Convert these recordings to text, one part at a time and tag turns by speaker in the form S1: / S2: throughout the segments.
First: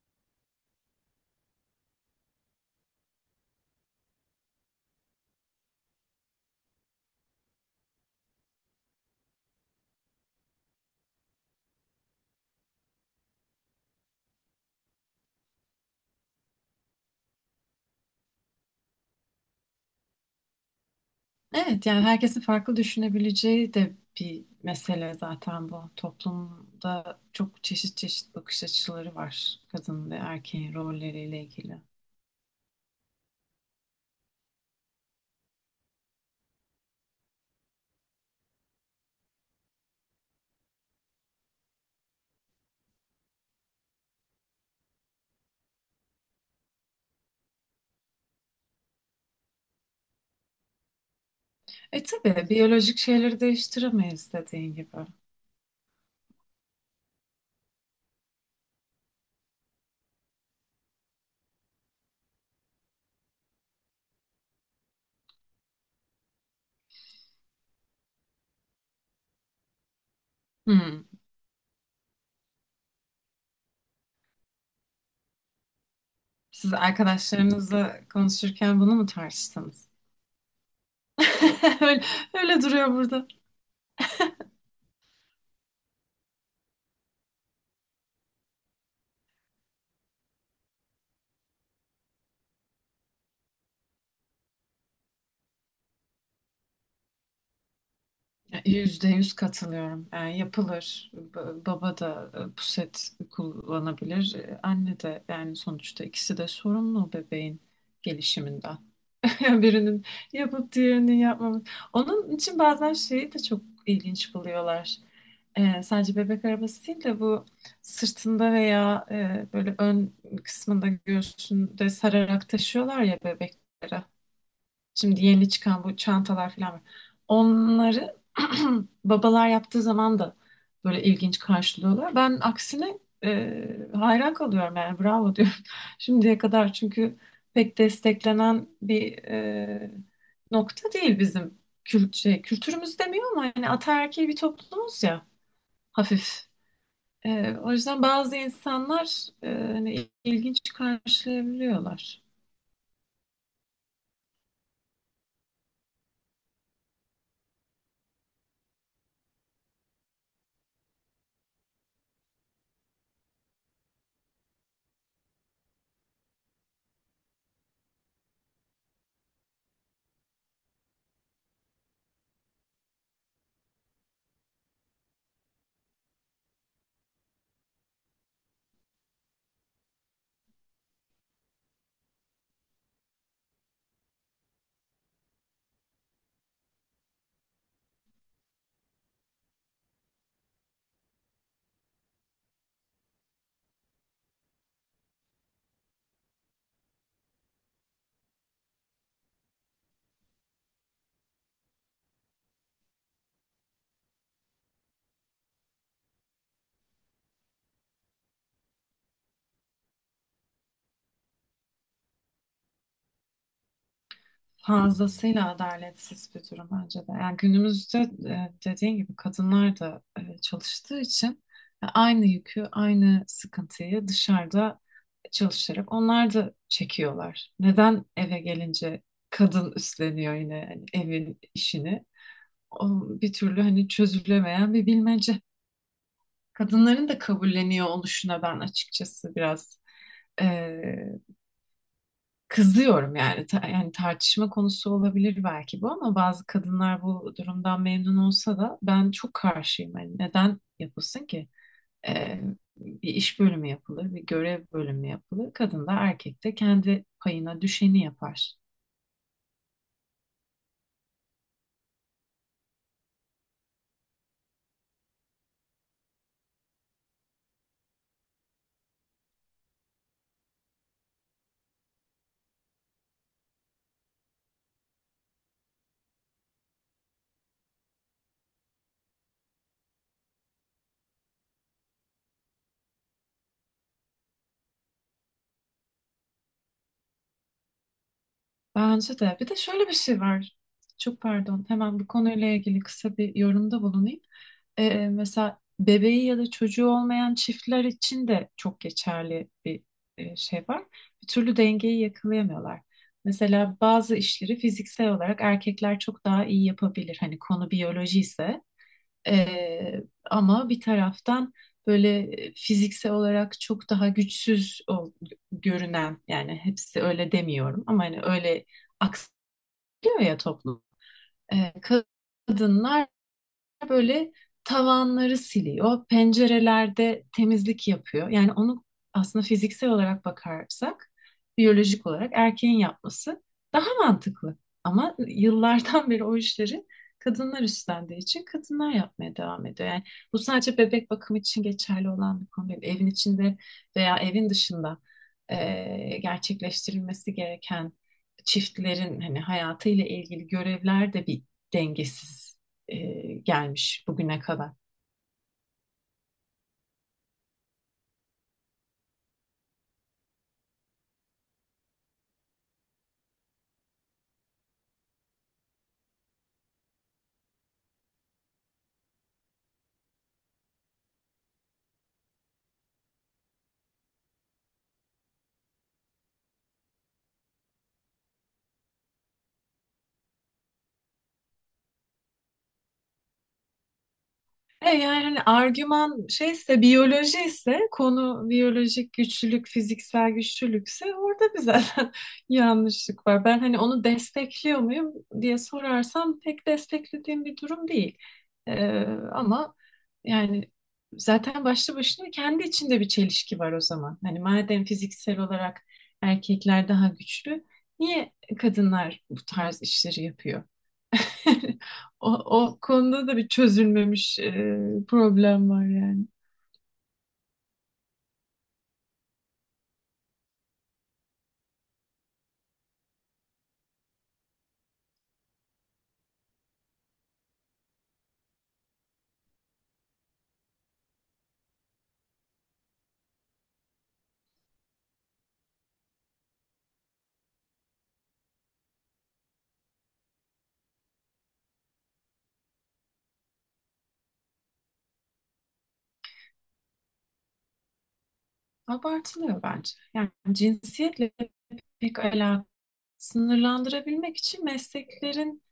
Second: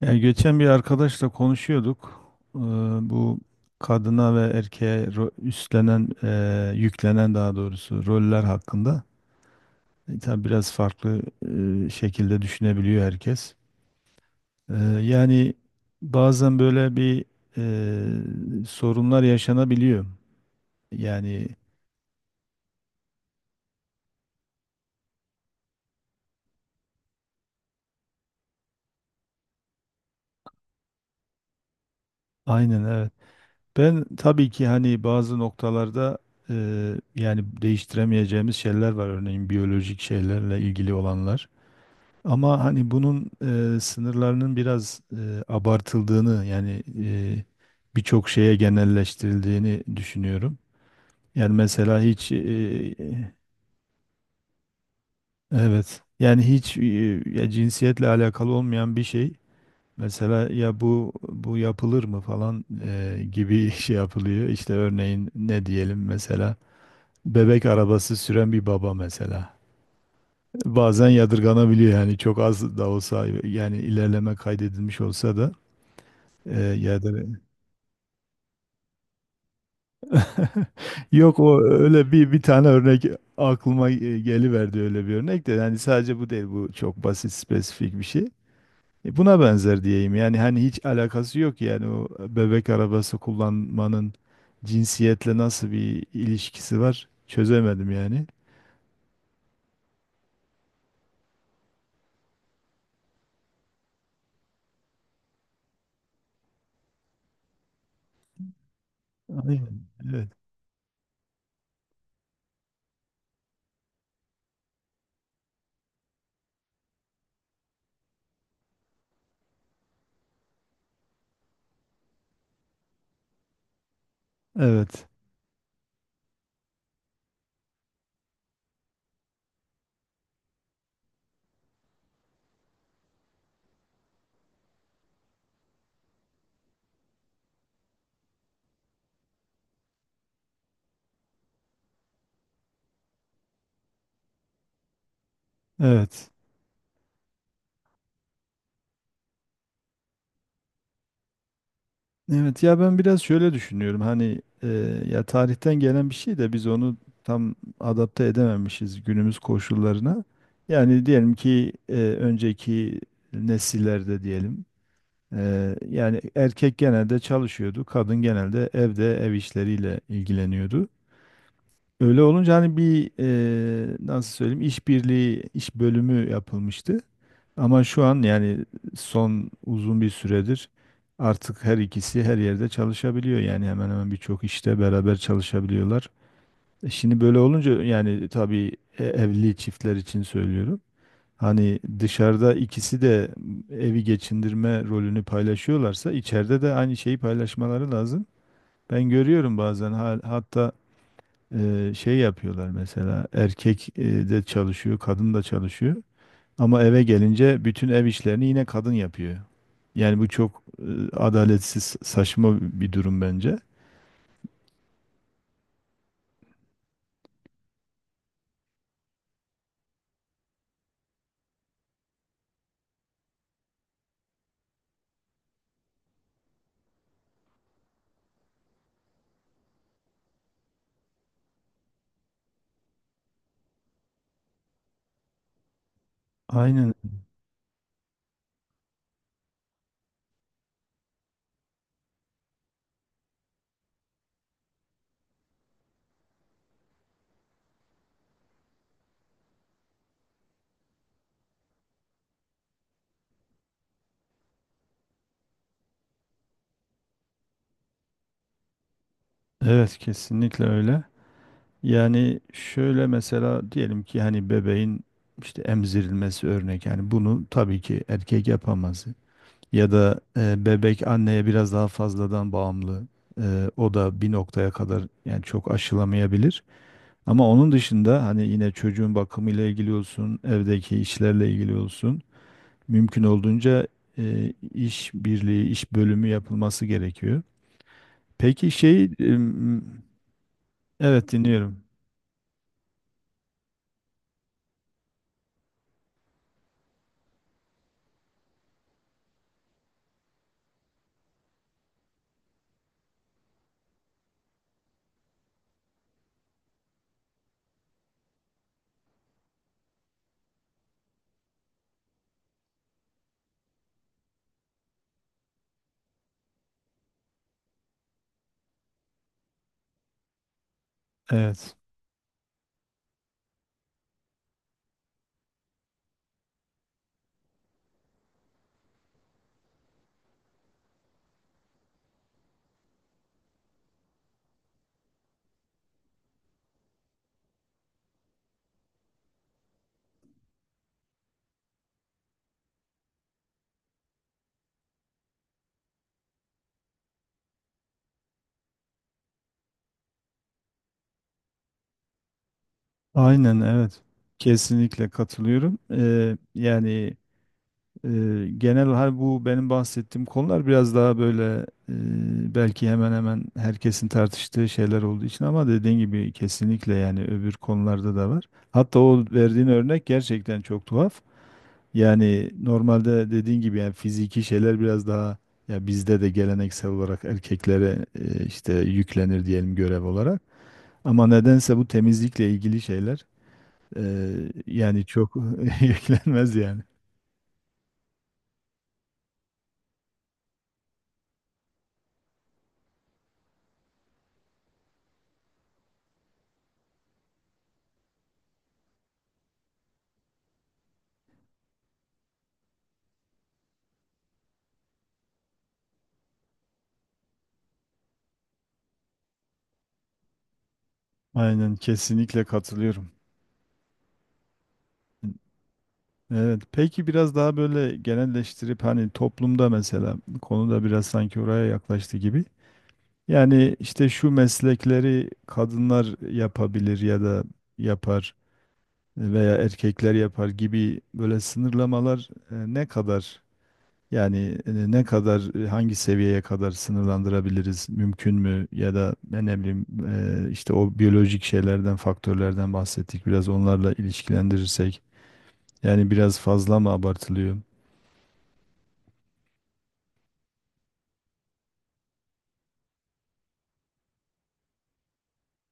S1: Ya geçen bir arkadaşla konuşuyorduk. Ee, Bu kadına ve erkeğe üstlenen, yüklenen daha doğrusu roller hakkında. Tabii biraz farklı şekilde düşünebiliyor herkes. Ee, Yani bazen böyle bir sorunlar yaşanabiliyor. Yani
S2: Evet yani herkesin farklı düşünebileceği de bir mesele zaten bu. Toplumda çok çeşit çeşit bakış açıları var kadın ve erkeğin rolleriyle ilgili.
S1: aynen evet. Ben tabii ki hani bazı noktalarda e, yani değiştiremeyeceğimiz şeyler var. Örneğin biyolojik şeylerle ilgili olanlar. Ama hani bunun sınırlarının biraz abartıldığını yani birçok şeye genelleştirildiğini düşünüyorum. Yani mesela hiç
S2: Ve biyolojik şeyleri değiştiremeyiz dediğin gibi.
S1: evet yani hiç ya cinsiyetle alakalı olmayan bir şey mesela ya bu yapılır mı falan gibi şey yapılıyor. İşte örneğin ne diyelim mesela bebek arabası süren bir baba mesela.
S2: Hmm.
S1: Bazen yadırganabiliyor yani çok az da olsa yani ilerleme kaydedilmiş olsa da. Ee,
S2: Siz
S1: ya da
S2: arkadaşlarınızla konuşurken bunu mu tartıştınız?
S1: yok, o öyle bir bir
S2: Öyle
S1: tane
S2: duruyor.
S1: örnek aklıma geliverdi. Öyle bir örnek de yani sadece bu değil, bu çok basit spesifik bir şey. Buna benzer diyeyim yani hani hiç alakası yok yani o bebek arabası kullanmanın cinsiyetle nasıl bir ilişkisi var çözemedim yani.
S2: %100 katılıyorum. Yani yapılır. Baba da puset kullanabilir. Anne de yani sonuçta ikisi de sorumlu bebeğin gelişiminden. Yani
S1: Aynen.
S2: birinin
S1: Evet.
S2: yapıp diğerinin yapmaması. Onun için bazen şeyi de çok ilginç buluyorlar. Sadece bebek arabası değil de bu sırtında veya böyle ön kısmında göğsünde sararak taşıyorlar ya bebekleri.
S1: Evet.
S2: Şimdi yeni çıkan bu çantalar falan var. Onları babalar yaptığı zaman da böyle ilginç karşılıyorlar. Ben aksine hayran kalıyorum yani bravo diyorum şimdiye kadar. Çünkü pek desteklenen bir nokta değil bizim kültürümüz demiyor ama yani ataerkil bir toplumuz ya
S1: Evet.
S2: hafif. O yüzden bazı insanlar hani ilginç karşılayabiliyorlar.
S1: Evet, ya ben biraz şöyle düşünüyorum hani ya tarihten gelen bir şey de biz onu tam adapte edememişiz günümüz koşullarına. Yani diyelim ki önceki nesillerde diyelim yani erkek genelde çalışıyordu, kadın genelde evde ev işleriyle ilgileniyordu. Öyle olunca hani bir nasıl söyleyeyim işbirliği, iş bölümü yapılmıştı. Ama şu an yani son uzun bir süredir artık her ikisi her yerde çalışabiliyor. Yani hemen hemen birçok işte beraber çalışabiliyorlar. Şimdi böyle olunca yani tabii evli çiftler için söylüyorum. Hani dışarıda ikisi de evi geçindirme rolünü paylaşıyorlarsa içeride de aynı şeyi paylaşmaları lazım. Ben görüyorum bazen hatta şey yapıyorlar, mesela erkek de çalışıyor, kadın da çalışıyor ama eve gelince bütün ev işlerini yine kadın yapıyor. Yani bu çok adaletsiz, saçma bir durum bence.
S2: Fazlasıyla adaletsiz bir durum bence de. Yani günümüzde dediğin gibi kadınlar da çalıştığı için aynı yükü, aynı sıkıntıyı dışarıda çalışarak onlar da çekiyorlar. Neden eve gelince kadın üstleniyor yine yani evin işini? O bir türlü hani çözülemeyen bir bilmece.
S1: Aynen.
S2: Kadınların da kabulleniyor oluşuna ben açıkçası biraz e, Kızıyorum yani. Yani tartışma konusu olabilir belki bu ama bazı kadınlar bu durumdan memnun olsa da ben çok karşıyım. Yani neden yapılsın ki? Ee, bir iş bölümü yapılır, bir görev bölümü yapılır. Kadın da erkek de kendi payına düşeni yapar.
S1: Evet, kesinlikle öyle. Yani şöyle mesela diyelim ki hani bebeğin işte emzirilmesi örnek, yani bunu tabii ki erkek yapamaz. Ya da bebek anneye biraz daha fazladan bağımlı. O da bir noktaya kadar, yani çok aşılamayabilir. Ama onun dışında hani yine çocuğun bakımıyla ilgili olsun, evdeki işlerle ilgili olsun, mümkün olduğunca iş birliği, iş bölümü yapılması gerekiyor. Peki
S2: Bence bir şey var. Çok
S1: evet,
S2: par-
S1: dinliyorum.
S2: hemen bu konuyla ilgili kısa bir yorumda bulunayım. Mesela bebeği ya da çocuğu olmayan çiftler için de çok geçerli bir şey var. Bir türlü dengeyi yakalayamıyorlar. Mesela bazı işleri fiziksel olarak erkekler çok daha iyi yapabilir. Hani konu biyoloji ise, E, ama bir taraftan böyle fiziksel olarak çok daha güçsüz görünen, yani hepsi öyle demiyorum ama hani öyle aksıyor ya toplum. E,
S1: Evet,
S2: kadınlar böyle tavanları siliyor, pencerelerde temizlik yapıyor. Yani onu aslında fiziksel olarak bakarsak, biyolojik olarak erkeğin yapması daha mantıklı. Ama yıllardan beri o işleri kadınlar üstlendiği için kadınlar yapmaya devam ediyor. Yani bu sadece bebek bakımı için geçerli olan bir konu değil. Evin içinde veya evin dışında gerçekleştirilmesi gereken çiftlerin hani hayatıyla ilgili görevler de bir dengesiz, e,
S1: aynen evet.
S2: bugüne kadar.
S1: Kesinlikle katılıyorum. E, Genel hal bu, benim bahsettiğim konular biraz daha böyle belki hemen hemen herkesin tartıştığı şeyler olduğu için, ama dediğin gibi kesinlikle yani öbür konularda da var. Hatta o verdiğin örnek gerçekten çok tuhaf. Yani normalde dediğin gibi yani fiziki şeyler biraz daha, ya bizde de geleneksel olarak erkeklere işte yüklenir diyelim görev olarak. Ama nedense bu temizlikle ilgili şeyler e,
S2: E
S1: yani
S2: yani
S1: çok
S2: hani argüman
S1: yüklenmez yani.
S2: ise, biyoloji ise, konu biyolojik güçlülük, fiziksel güçlülükse orada bir zaten yanlışlık var. Ben hani onu destekliyor muyum diye sorarsam pek desteklediğim bir durum değil. E, ama yani zaten başlı başına kendi içinde bir çelişki var o zaman. Hani madem fiziksel olarak erkekler daha güçlü, niye kadınlar bu tarz işleri yapıyor?
S1: Aynen,
S2: O,
S1: kesinlikle
S2: o
S1: katılıyorum.
S2: konuda da bir çözülmemiş problem var yani.
S1: Evet, peki biraz daha böyle genelleştirip hani toplumda, mesela konuda biraz sanki oraya yaklaştı gibi. Yani işte şu meslekleri kadınlar yapabilir ya da yapar veya erkekler yapar gibi böyle sınırlamalar ne kadar, yani ne kadar, hangi seviyeye kadar sınırlandırabiliriz, mümkün mü, ya da ben ne bileyim işte o biyolojik şeylerden, faktörlerden bahsettik, biraz onlarla ilişkilendirirsek yani biraz fazla mı abartılıyor?
S2: Abartılıyor bence. Yani cinsiyetle pek alakalı. Sınırlandırabilmek için mesleklerin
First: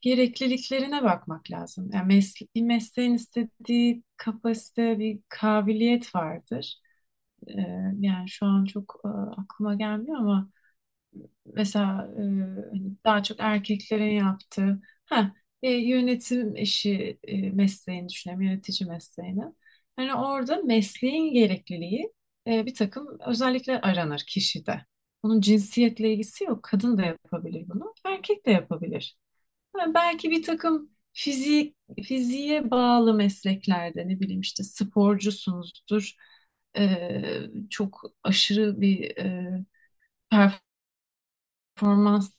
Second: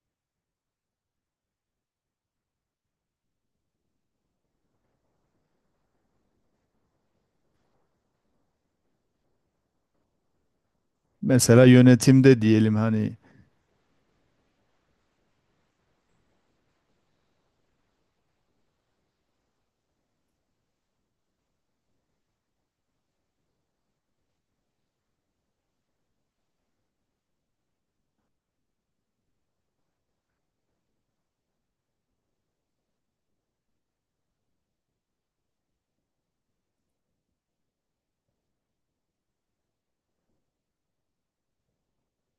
S2: gerekliliklerine bakmak lazım. Yani bir mesleğin istediği kapasite, bir kabiliyet vardır. Ee, yani şu an çok aklıma gelmiyor ama
S1: Mesela yönetimde diyelim hani.
S2: daha çok erkeklerin yaptığı ha yönetim işi, mesleğini düşünelim, yönetici mesleğini. Hani orada mesleğin gerekliliği, bir takım özellikler aranır kişide. Bunun cinsiyetle ilgisi yok. Kadın da yapabilir bunu, erkek de yapabilir. Ha, belki bir takım fiziğe bağlı mesleklerde, ne bileyim işte sporcusunuzdur. E, çok aşırı bir performans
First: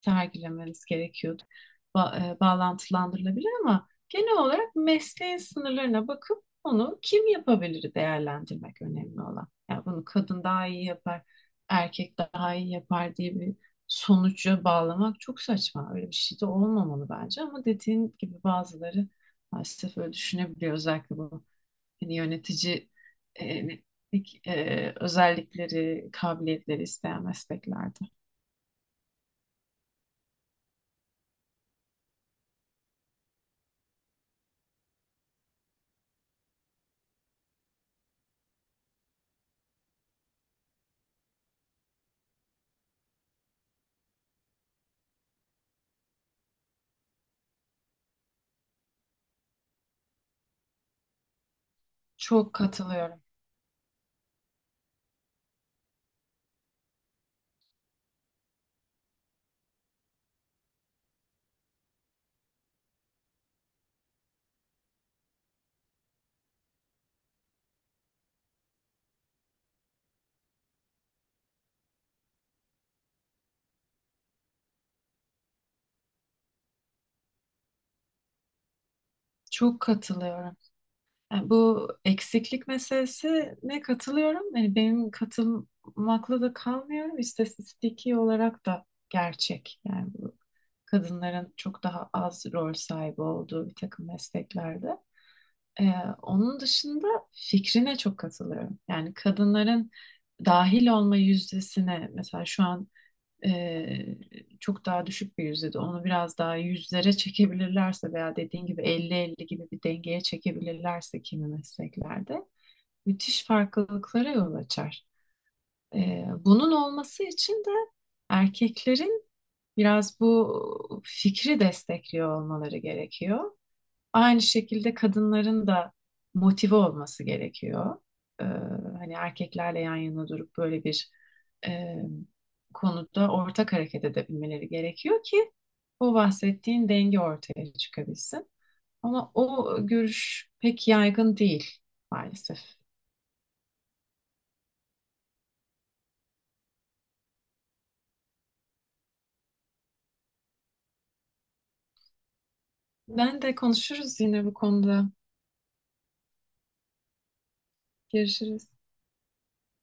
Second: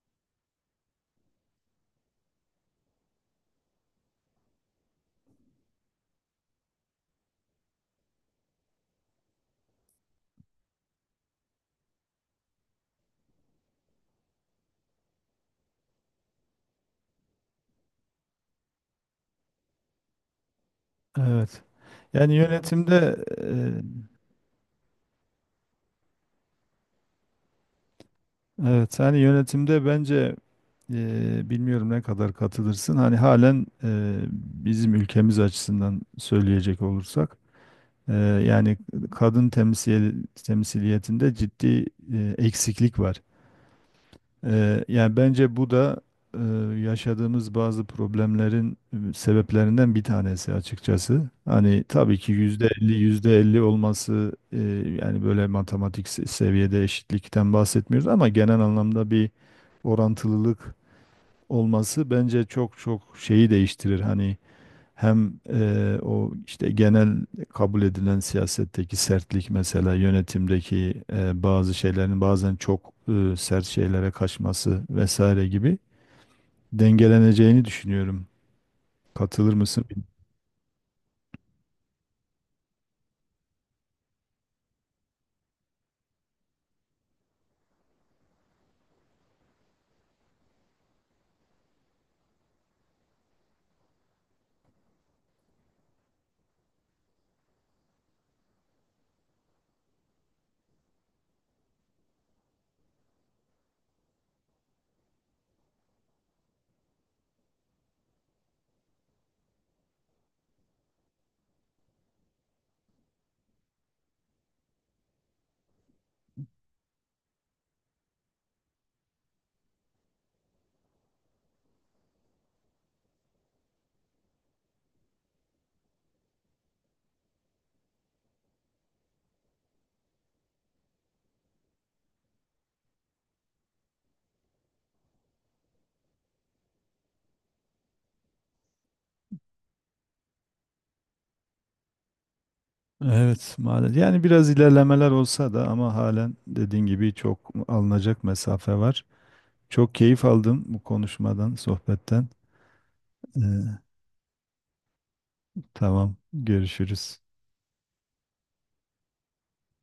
S2: sergilemeniz gerekiyordu. Bağlantılandırılabilir ama genel olarak mesleğin sınırlarına bakıp onu kim yapabilir değerlendirmek önemli olan. Yani bunu kadın daha iyi yapar, erkek daha iyi yapar diye bir sonuca bağlamak çok saçma. Öyle bir şey de olmamalı bence ama dediğin gibi bazıları maalesef öyle düşünebiliyor. Özellikle bu
S1: Evet,
S2: hani
S1: yani yönetimde
S2: yöneticilik özellikleri, kabiliyetleri isteyen mesleklerde.
S1: evet, hani yönetimde bence bilmiyorum ne kadar katılırsın, hani halen bizim ülkemiz açısından söyleyecek olursak e, yani kadın temsiliyetinde ciddi eksiklik var. Yani bence bu da eee, yaşadığımız bazı problemlerin sebeplerinden bir tanesi açıkçası. Hani tabii ki %50 %50 olması yani böyle matematik seviyede eşitlikten bahsetmiyoruz ama genel anlamda bir orantılılık olması bence çok çok şeyi değiştirir. Hani hem o işte genel kabul edilen siyasetteki sertlik, mesela yönetimdeki bazı şeylerin bazen çok sert şeylere kaçması vesaire gibi dengeleneceğini düşünüyorum. Katılır
S2: Çok
S1: mısın, bilmiyorum.
S2: katılıyorum. Yani bu eksiklik meselesine katılıyorum. Yani benim katılmakla da kalmıyorum. İstatistiki olarak da gerçek. Yani bu kadınların çok daha az rol sahibi olduğu bir takım mesleklerde. Ee, onun dışında fikrine çok katılıyorum. Yani kadınların dahil olma yüzdesine, mesela şu an e, çok daha düşük bir yüzde, onu biraz daha yüzlere çekebilirlerse veya dediğin gibi 50-50 gibi bir dengeye çekebilirlerse kimi mesleklerde müthiş farklılıklara yol açar. Bunun olması için de erkeklerin biraz bu fikri destekliyor olmaları gerekiyor. Aynı şekilde kadınların da motive olması gerekiyor. Ee, hani erkeklerle yan yana durup böyle bir e, konuda ortak hareket edebilmeleri gerekiyor ki o bahsettiğin denge ortaya çıkabilsin. Ama o görüş pek yaygın değil maalesef.
S1: Evet, maalesef. Yani biraz ilerlemeler olsa da ama halen dediğin gibi çok alınacak mesafe var. Çok keyif aldım bu konuşmadan, sohbetten.
S2: Ben de
S1: Eee,
S2: konuşuruz yine bu konuda.
S1: tamam, görüşürüz.
S2: Görüşürüz.